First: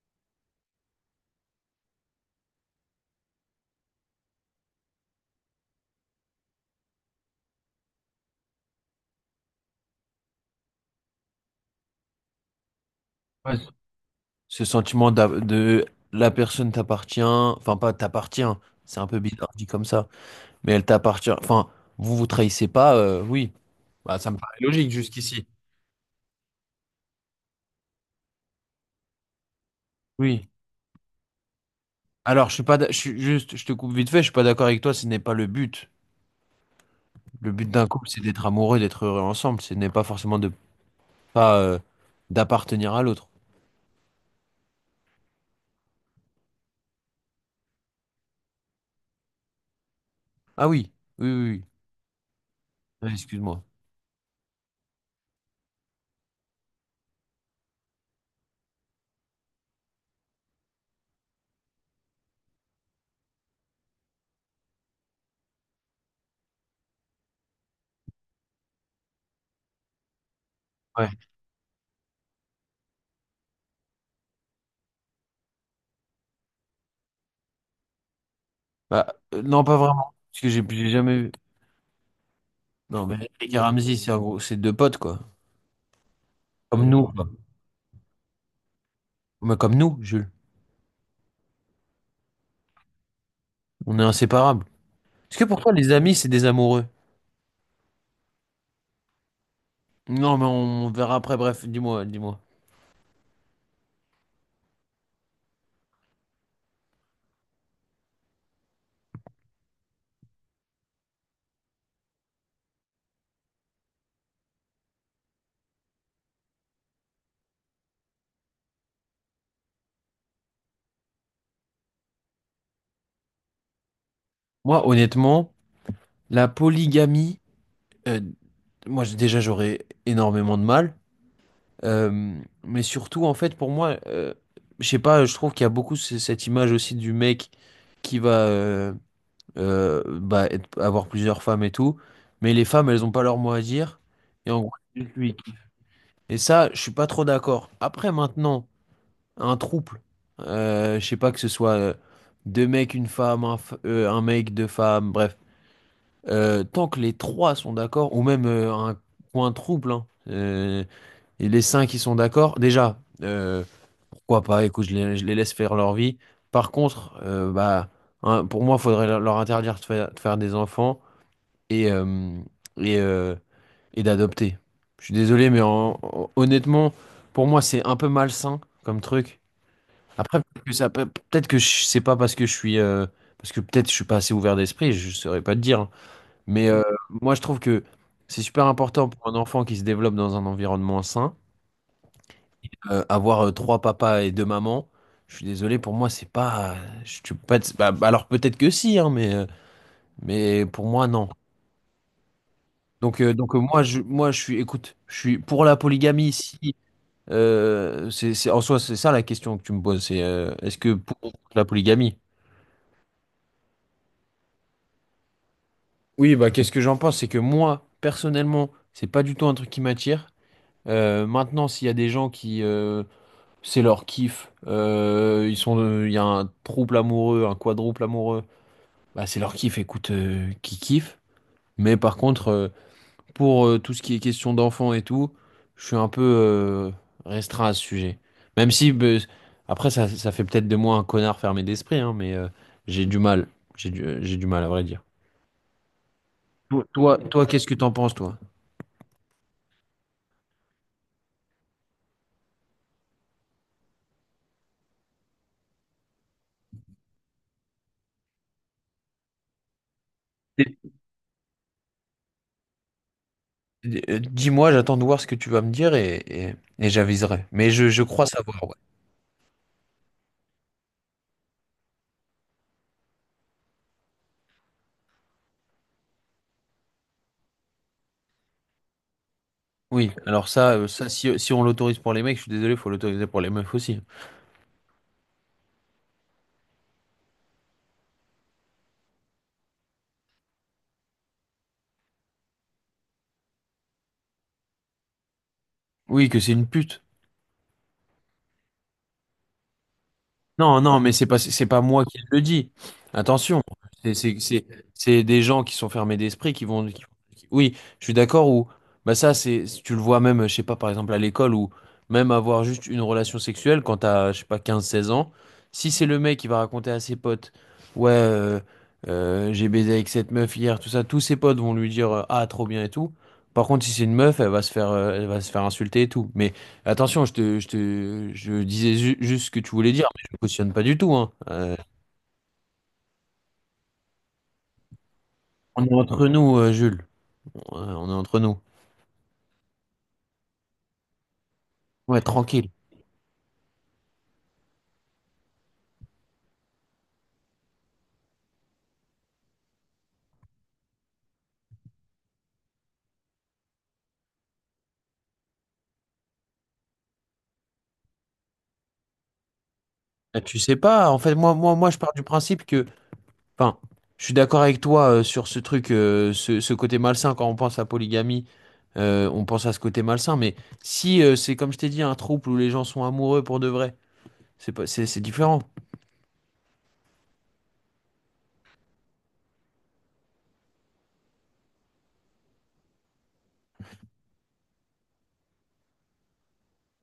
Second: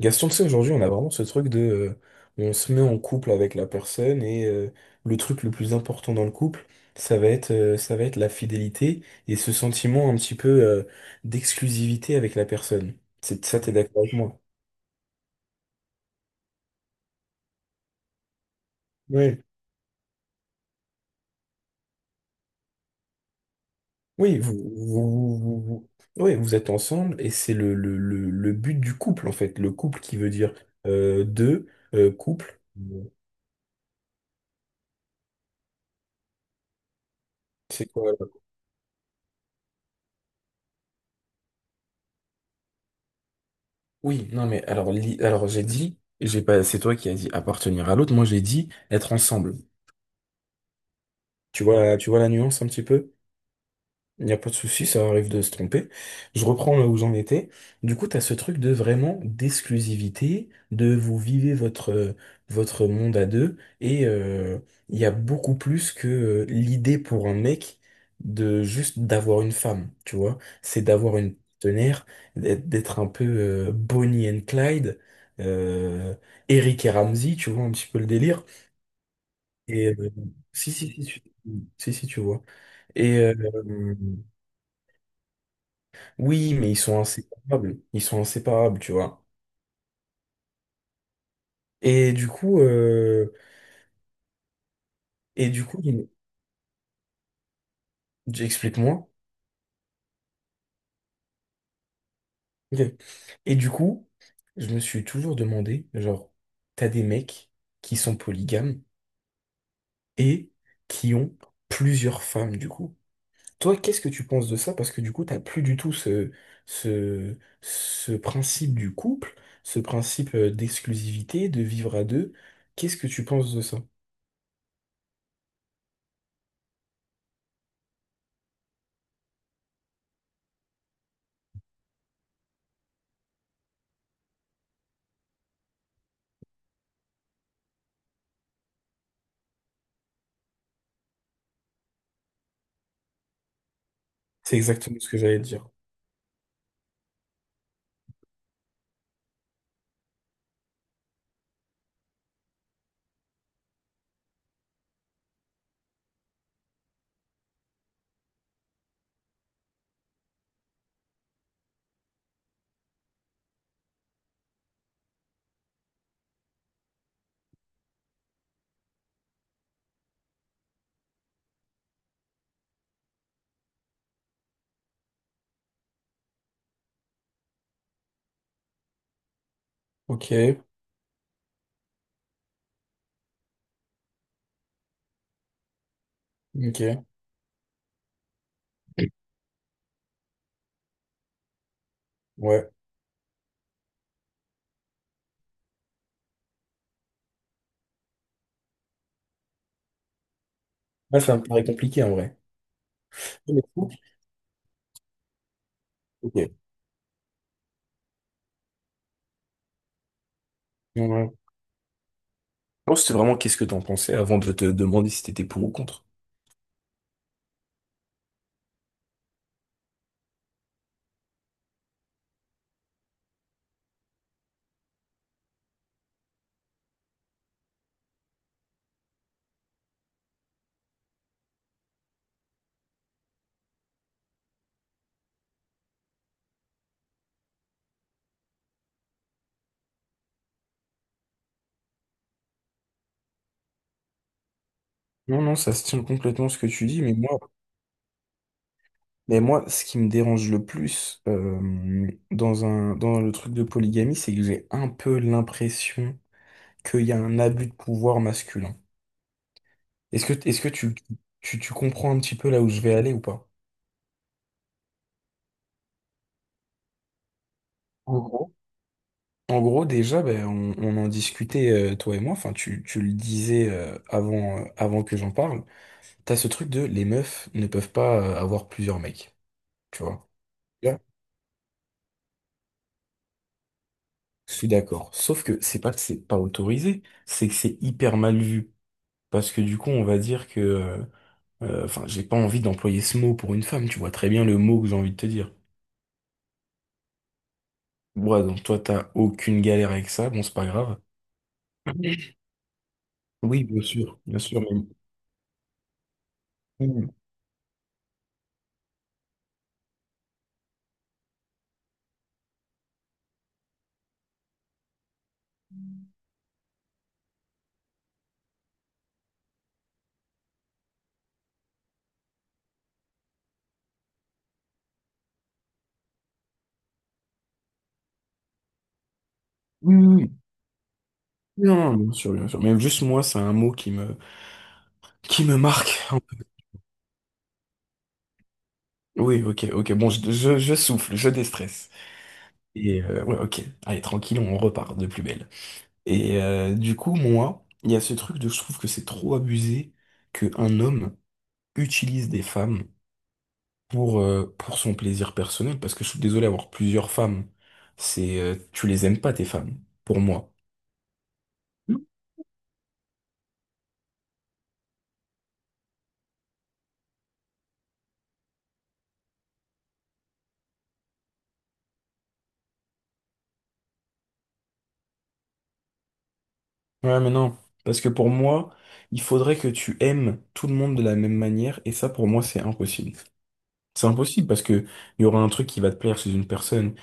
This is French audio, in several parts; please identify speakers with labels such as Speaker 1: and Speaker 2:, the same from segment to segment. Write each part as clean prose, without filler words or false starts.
Speaker 1: Gaston, tu sais, aujourd'hui, on a vraiment ce truc. On se met en couple avec la personne et le truc le plus important dans le couple, ça va être la fidélité et ce sentiment un petit peu d'exclusivité avec la personne. C'est,
Speaker 2: Ouais,
Speaker 1: ça,
Speaker 2: ce
Speaker 1: t'es d'accord avec moi?
Speaker 2: ce sentiment de la personne t'appartient, enfin pas t'appartient, c'est un peu
Speaker 1: Oui.
Speaker 2: bizarre dit comme ça, mais elle t'appartient, enfin vous vous trahissez pas, oui, bah ça me
Speaker 1: Oui, vous,
Speaker 2: paraît logique
Speaker 1: vous,
Speaker 2: jusqu'ici.
Speaker 1: vous, vous- ouais, vous êtes ensemble et c'est le but du couple, en fait. Le couple qui veut
Speaker 2: Oui.
Speaker 1: dire deux,
Speaker 2: Alors je
Speaker 1: couple.
Speaker 2: suis pas, je suis juste, je te coupe vite fait, je suis pas d'accord avec toi, ce n'est pas le but. Le but d'un
Speaker 1: C'est
Speaker 2: couple,
Speaker 1: quoi?
Speaker 2: c'est d'être amoureux, d'être heureux ensemble, ce n'est pas forcément de pas d'appartenir à l'autre.
Speaker 1: Oui, non, mais alors, li- alors j'ai dit, j'ai pas, c'est toi qui as dit appartenir à l'autre. Moi, j'ai dit être ensemble.
Speaker 2: Ah oui, oui, oui,
Speaker 1: Tu
Speaker 2: oui.
Speaker 1: vois, tu vois la nuance un petit
Speaker 2: Ouais,
Speaker 1: peu?
Speaker 2: excuse-moi.
Speaker 1: Il n'y a pas de souci, ça arrive de se tromper. Je reprends là où j'en étais. Du coup, tu as ce truc de vraiment d'exclusivité, de vous vivez votre monde à deux, et il y a beaucoup plus que l'idée pour un mec de juste d'avoir une femme, tu vois. C'est
Speaker 2: Ouais.
Speaker 1: d'avoir une partenaire, d'être d'être un peu Bonnie and Clyde, euh, Eric et Ramsey, tu vois, un petit peu le délire.
Speaker 2: Bah, non, pas
Speaker 1: Et
Speaker 2: vraiment, parce que j'ai
Speaker 1: si, si,
Speaker 2: j'ai
Speaker 1: si,
Speaker 2: jamais
Speaker 1: tu-
Speaker 2: vu.
Speaker 1: si, si, si, tu vois.
Speaker 2: Non, mais
Speaker 1: Et,
Speaker 2: Eric et
Speaker 1: euh,
Speaker 2: Ramzy, c'est un c'est deux potes quoi,
Speaker 1: Oui, mais ils
Speaker 2: comme
Speaker 1: sont
Speaker 2: nous.
Speaker 1: inséparables. Ils sont inséparables, tu vois.
Speaker 2: Bah, comme nous, Jules.
Speaker 1: Et du coup, euh,
Speaker 2: On est inséparables. Est-ce que
Speaker 1: et
Speaker 2: pour
Speaker 1: du
Speaker 2: toi,
Speaker 1: coup,
Speaker 2: les
Speaker 1: il-
Speaker 2: amis, c'est des amoureux?
Speaker 1: j'explique-moi.
Speaker 2: Non, mais on verra après. Bref, dis-moi, dis-moi.
Speaker 1: Ok. Et du coup, je me suis toujours demandé, genre, t'as des mecs qui sont polygames et qui ont plusieurs femmes, du coup. Toi, qu'est-ce que tu penses de ça? Parce que du coup, t'as plus du tout ce principe du couple, ce principe d'exclusivité, de vivre à deux. Qu'est-ce que tu penses de ça?
Speaker 2: Moi, honnêtement, la polygamie, euh, moi, déjà, j'aurais énormément de mal. Euh, mais surtout, en fait, pour moi, je sais pas, je trouve qu'il y a beaucoup cette image aussi du mec qui va bah, avoir plusieurs femmes et tout. Mais les femmes, elles ont pas leur mot à dire. Et
Speaker 1: C'est
Speaker 2: en gros,
Speaker 1: exactement
Speaker 2: c'est
Speaker 1: ce
Speaker 2: juste
Speaker 1: que
Speaker 2: lui.
Speaker 1: j'allais te dire.
Speaker 2: Et ça, je suis pas trop d'accord. Après, maintenant. Un trouble. Je sais pas que ce soit deux mecs, une femme, un mec, deux femmes, bref. Tant que les trois sont d'accord, ou même un coin trouble, hein, et les cinq qui sont d'accord, déjà, pourquoi pas, écoute, je les laisse faire leur vie. Par contre, bah, hein, pour moi, il faudrait leur interdire de de faire des enfants et, euh, et, euh, et d'adopter. Je suis désolé, mais honnêtement, pour moi, c'est un peu malsain comme truc.
Speaker 1: Ok,
Speaker 2: Après, peut-être que c'est pas parce que je suis, parce que peut-être je suis pas assez ouvert d'esprit, je saurais pas te dire, hein. Mais
Speaker 1: ok.
Speaker 2: moi, je trouve que c'est super important pour un enfant qui se développe dans un environnement sain.
Speaker 1: Ouais.
Speaker 2: Avoir 3 papas et 2 mamans, je suis désolé, pour moi, c'est pas, je, tu peux pas bah, bah, alors peut-être que si, hein, mais pour moi,
Speaker 1: Là,
Speaker 2: non.
Speaker 1: ça me paraît compliqué en vrai.
Speaker 2: Donc,
Speaker 1: Mais fou.
Speaker 2: moi, je suis, écoute, je suis pour la polygamie
Speaker 1: Ok. Ouais.
Speaker 2: si. C'est, en soi, c'est ça la question que tu me poses, c'est est-ce que pour la polygamie?
Speaker 1: Non, c'était vraiment qu'est-ce que t'en pensais avant de te demander si t'étais pour ou contre.
Speaker 2: Oui, bah qu'est-ce que j'en pense? C'est que moi, personnellement, c'est pas du tout un truc qui m'attire. Maintenant, s'il y a des gens qui, c'est leur kiff, ils sont, il y a un trouble amoureux, un quadruple amoureux, bah c'est leur kiff, écoute, qui kiffe. Mais par contre, pour tout ce qui est question d'enfants et tout, je suis un peu restreint à ce sujet. Même si, bah, après, ça fait peut-être de moi un connard fermé d'esprit, hein, mais j'ai du mal, j'ai du mal à vrai dire.
Speaker 1: Non, non, ça se tient complètement ce que tu dis, mais
Speaker 2: Toi,
Speaker 1: moi,
Speaker 2: toi, qu'est-ce que t'en penses, toi?
Speaker 1: mais moi, ce qui me dérange le plus dans le truc de polygamie, c'est que j'ai un peu l'impression qu'il y a un abus de pouvoir masculin. Est-ce que tu comprends un petit peu là où je vais aller ou pas?
Speaker 2: Dis-moi, j'attends de voir ce que tu vas me dire et, et j'aviserai. Mais je
Speaker 1: En
Speaker 2: crois
Speaker 1: gros,
Speaker 2: savoir, ouais.
Speaker 1: en gros, déjà, ben, on en discutait, toi et moi, enfin, tu le disais avant que j'en parle. T'as ce truc de les meufs ne peuvent pas avoir plusieurs mecs, tu
Speaker 2: Oui,
Speaker 1: vois.
Speaker 2: alors ça,
Speaker 1: Là,
Speaker 2: si, si on l'autorise pour les mecs, je suis désolé, faut l'autoriser pour les meufs aussi.
Speaker 1: je suis d'accord. Sauf que c'est pas autorisé, c'est que c'est hyper mal vu. Parce que du coup, on va dire que... j'ai pas envie d'employer ce mot pour une femme, tu vois très bien le mot que j'ai envie de te dire.
Speaker 2: Oui, que c'est une pute.
Speaker 1: Ouais, donc toi, t'as aucune galère avec ça, bon, c'est pas
Speaker 2: Non, non,
Speaker 1: grave.
Speaker 2: mais c'est pas moi qui le dis. Attention,
Speaker 1: Oui,
Speaker 2: c'est
Speaker 1: bien
Speaker 2: c'est-
Speaker 1: sûr,
Speaker 2: c'est-
Speaker 1: mais...
Speaker 2: c'est des gens qui sont fermés d'esprit qui vont.
Speaker 1: Oui,
Speaker 2: Oui, je suis d'accord. Ou bah ça, c'est tu le vois même, je sais pas, par exemple à l'école ou même avoir juste une relation sexuelle quand t'as, je sais pas, 15 16 ans. Si c'est le mec qui va raconter à ses potes, ouais, j'ai baisé avec cette meuf hier, tout ça, tous ses potes vont lui dire ah trop bien et tout. Par contre, si c'est une meuf, elle va se faire, elle va se faire insulter et tout. Mais attention, je disais juste ce que tu voulais
Speaker 1: oui,
Speaker 2: dire
Speaker 1: oui.
Speaker 2: cautionne pas du tout, hein.
Speaker 1: Non, bien sûr, bien sûr. Mais juste moi, c'est un mot qui me
Speaker 2: On est
Speaker 1: marque un
Speaker 2: entre
Speaker 1: peu.
Speaker 2: nous, Jules. On est entre nous.
Speaker 1: Oui, ok, ok. Bon, je souffle, je déstresse.
Speaker 2: Ouais, tranquille.
Speaker 1: Et ouais, ok, allez, tranquille, on repart de plus belle. Et du coup, moi, il y a ce truc de je trouve que c'est trop abusé qu'un homme utilise des femmes pour son plaisir personnel, parce que je suis désolé, avoir plusieurs femmes, c'est tu les aimes pas, tes femmes, pour moi.
Speaker 2: Tu sais pas, en fait, moi, je
Speaker 1: Non.
Speaker 2: pars du principe que, enfin, je suis d'accord avec toi sur ce truc, ce côté malsain quand on pense à polygamie, on pense à ce côté malsain. Mais si c'est comme je t'ai dit, un trouble où les gens sont amoureux pour de vrai, c'est pas, c'est différent.
Speaker 1: Ouais, mais non, parce que pour moi, il faudrait que tu aimes tout le monde de la même manière, et ça, pour moi, c'est impossible. C'est impossible parce que il y aura un truc qui va te plaire chez une personne,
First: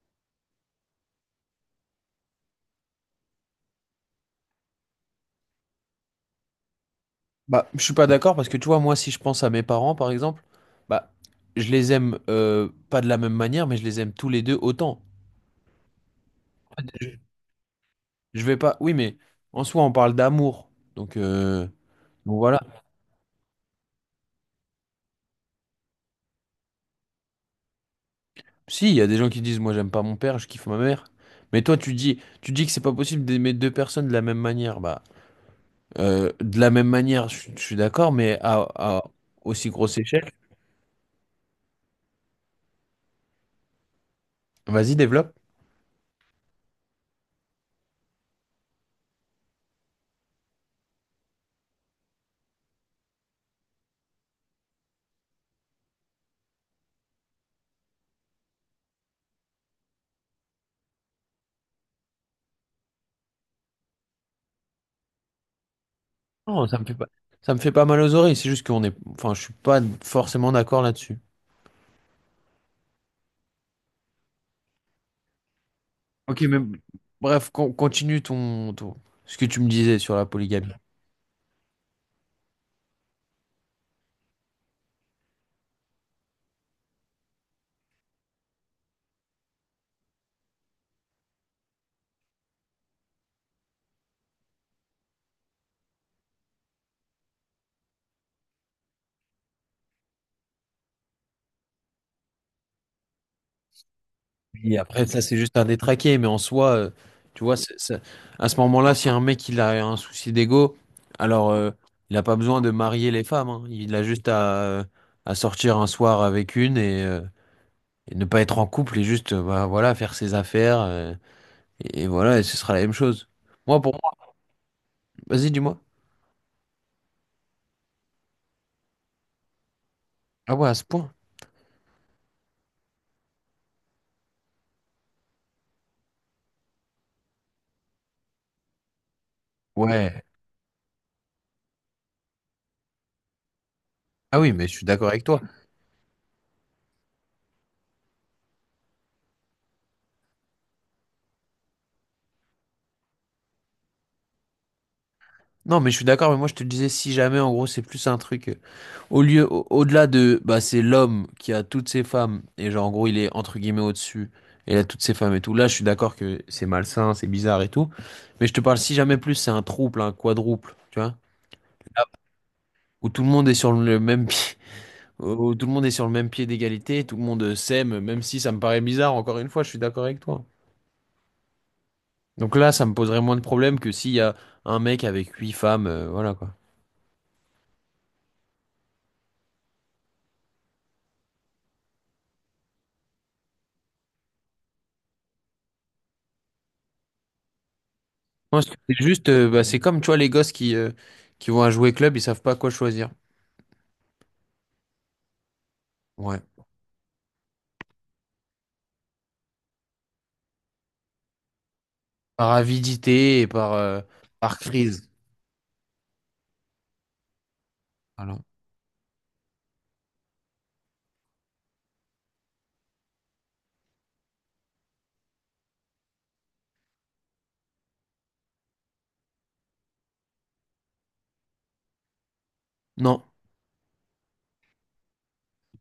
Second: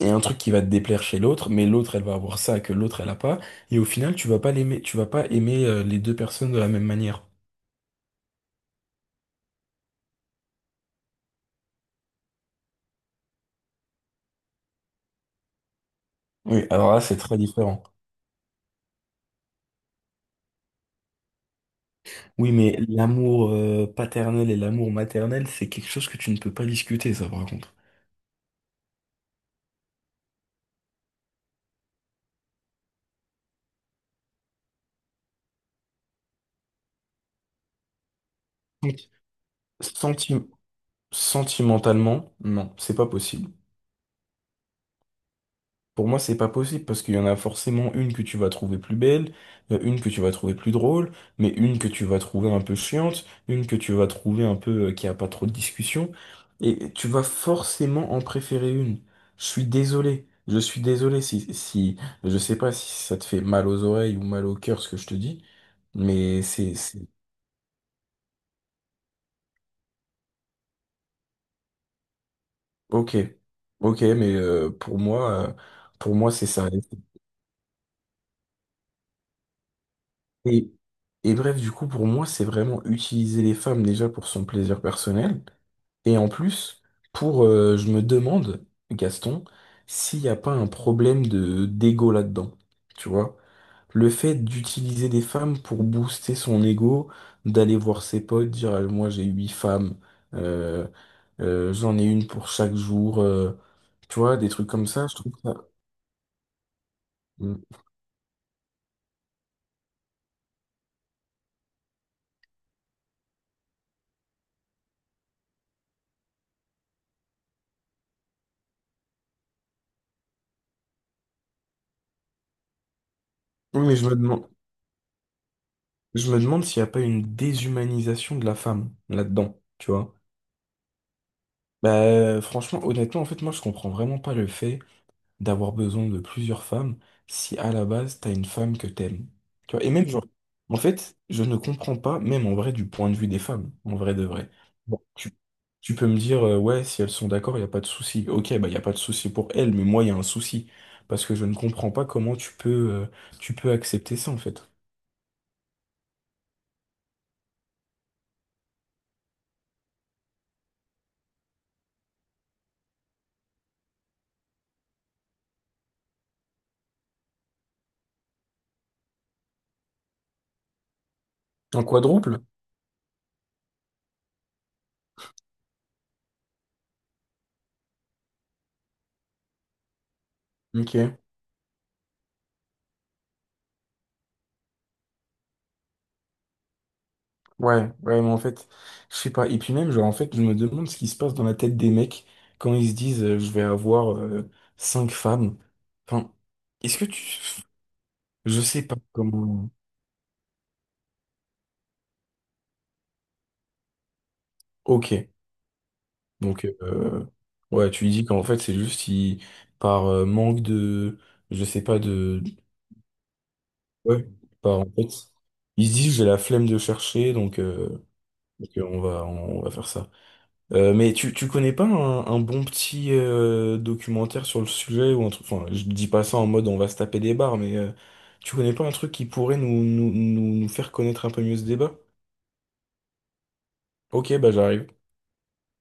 Speaker 1: et un truc qui va te déplaire chez l'autre, mais l'autre, elle va avoir ça que l'autre, elle a pas. Et au final, tu vas pas l'aimer, tu vas pas aimer les deux personnes de la même manière.
Speaker 2: Bah, je suis pas d'accord parce que tu vois, moi, si je pense à mes parents, par exemple, bah, je les aime pas de la même manière, mais je les aime tous les deux autant.
Speaker 1: Oui, alors là, c'est très différent.
Speaker 2: Je vais pas. Oui, mais en soi, on parle d'amour. Donc, euh, donc
Speaker 1: Oui,
Speaker 2: voilà.
Speaker 1: mais l'amour paternel et l'amour maternel, c'est quelque chose que tu ne peux pas discuter, ça, par contre.
Speaker 2: Si, il y a des gens qui disent, moi, j'aime pas mon père, je kiffe ma mère. Mais toi, tu dis que c'est pas possible d'aimer deux personnes de la même manière. Bah, de la même manière, je suis d'accord, mais à
Speaker 1: Donc,
Speaker 2: aussi grosse échelle.
Speaker 1: senti- sentimentalement, non, c'est pas possible.
Speaker 2: Vas-y, développe.
Speaker 1: Pour moi, c'est pas possible parce qu'il y en a forcément une que tu vas trouver plus belle, une que tu vas trouver plus drôle, mais une que tu vas trouver un peu chiante, une que tu vas trouver un peu qui a pas trop de discussion, et tu vas forcément en préférer une. Je suis désolé si, si, je sais pas si ça te fait mal aux oreilles ou mal au cœur ce que je te dis, mais
Speaker 2: Non,
Speaker 1: c'est,
Speaker 2: ça me fait pas,
Speaker 1: c'est,
Speaker 2: ça me fait pas mal aux oreilles. C'est juste qu'on est, enfin, je suis pas forcément d'accord là-dessus.
Speaker 1: ok, ok, mais pour moi
Speaker 2: Ok,
Speaker 1: c'est
Speaker 2: mais
Speaker 1: ça.
Speaker 2: bref, continue ton, ce que tu me disais sur la
Speaker 1: Et,
Speaker 2: polygamie.
Speaker 1: Et bref, du coup, pour moi, c'est vraiment utiliser les femmes déjà pour son plaisir personnel. Et en plus, je me demande, Gaston, s'il n'y a pas un problème de d'ego là-dedans. Tu vois? Le fait d'utiliser des femmes pour booster son ego, d'aller voir ses potes, dire, ah, moi j'ai huit femmes, euh, j'en ai une pour chaque jour, tu vois, des trucs comme ça,
Speaker 2: Après,
Speaker 1: je
Speaker 2: ça,
Speaker 1: trouve
Speaker 2: c'est
Speaker 1: ça.
Speaker 2: juste un détraqué, mais en soi, tu vois,
Speaker 1: Mm.
Speaker 2: à ce moment-là, si un mec il a un souci d'ego, alors il n'a pas besoin de marier les femmes, hein. Il a juste à sortir un soir avec une et ne pas être en couple et juste bah, voilà, faire ses affaires, et voilà, et ce sera la même chose. Moi,
Speaker 1: Oui.
Speaker 2: pour
Speaker 1: Mais
Speaker 2: moi, vas-y, dis-moi.
Speaker 1: je me demande s'il n'y a pas une déshumanisation de la femme là-dedans, tu vois.
Speaker 2: Ah ouais, à ce point.
Speaker 1: Bah, franchement, honnêtement, en fait, moi, je comprends vraiment pas le fait d'avoir besoin de plusieurs femmes si à la base, t'as une femme que t'aimes. Tu vois, et même,
Speaker 2: Ouais.
Speaker 1: genre, en fait, je ne comprends pas, même en vrai, du point de vue des femmes, en vrai de
Speaker 2: Ah
Speaker 1: vrai.
Speaker 2: oui, mais je suis
Speaker 1: Bon,
Speaker 2: d'accord avec toi.
Speaker 1: tu peux me dire, ouais, si elles sont d'accord, il n'y a pas de souci. Ok, bah, il n'y a pas de souci pour elles, mais moi, il y a un souci. Parce que je ne comprends pas comment tu peux accepter ça, en fait.
Speaker 2: Non, mais je suis d'accord, mais moi, je te disais, si jamais, en gros, c'est plus un truc. Au lieu, au-delà de, bah, c'est l'homme qui a toutes ses femmes, et genre, en gros, il est entre guillemets au-dessus, et il a toutes ses femmes et tout. Là, je suis d'accord que c'est malsain, c'est bizarre et tout. Mais je te parle, si jamais plus, c'est un trouble, un quadruple, tu vois,
Speaker 1: Un quadruple?
Speaker 2: où tout le monde est sur le même pied, où tout le monde est sur le même pied d'égalité, tout le monde s'aime, même si ça me paraît bizarre, encore une fois, je suis d'accord avec toi.
Speaker 1: Ok.
Speaker 2: Donc là, ça me poserait moins de problèmes que s'il y a un mec avec 8 femmes, voilà quoi.
Speaker 1: Ouais, ouais, mais en fait, je sais pas. Et puis même, genre, en fait, je me demande ce qui se passe dans la tête des mecs quand ils se disent je vais avoir cinq femmes. Enfin, est-ce que tu. Je
Speaker 2: Moi, c'est
Speaker 1: sais pas
Speaker 2: juste, bah,
Speaker 1: comment.
Speaker 2: c'est comme, tu vois, les gosses qui vont à jouer club, ils savent pas quoi choisir.
Speaker 1: Ok.
Speaker 2: Ouais.
Speaker 1: Donc, ouais, tu dis qu'en fait, c'est juste par manque de. Je sais pas de.
Speaker 2: Par avidité et par,
Speaker 1: Ouais,
Speaker 2: par
Speaker 1: par en fait.
Speaker 2: crise.
Speaker 1: Ils se disent j'ai la flemme de chercher, donc, euh,
Speaker 2: Alors,
Speaker 1: donc, euh, on va faire ça. Mais tu connais pas un bon petit documentaire sur le sujet ou un truc, enfin je dis pas ça en mode on va se taper des barres, tu connais pas un truc qui pourrait nous faire connaître un peu mieux ce débat?
Speaker 2: non,
Speaker 1: Ok, bah j'arrive.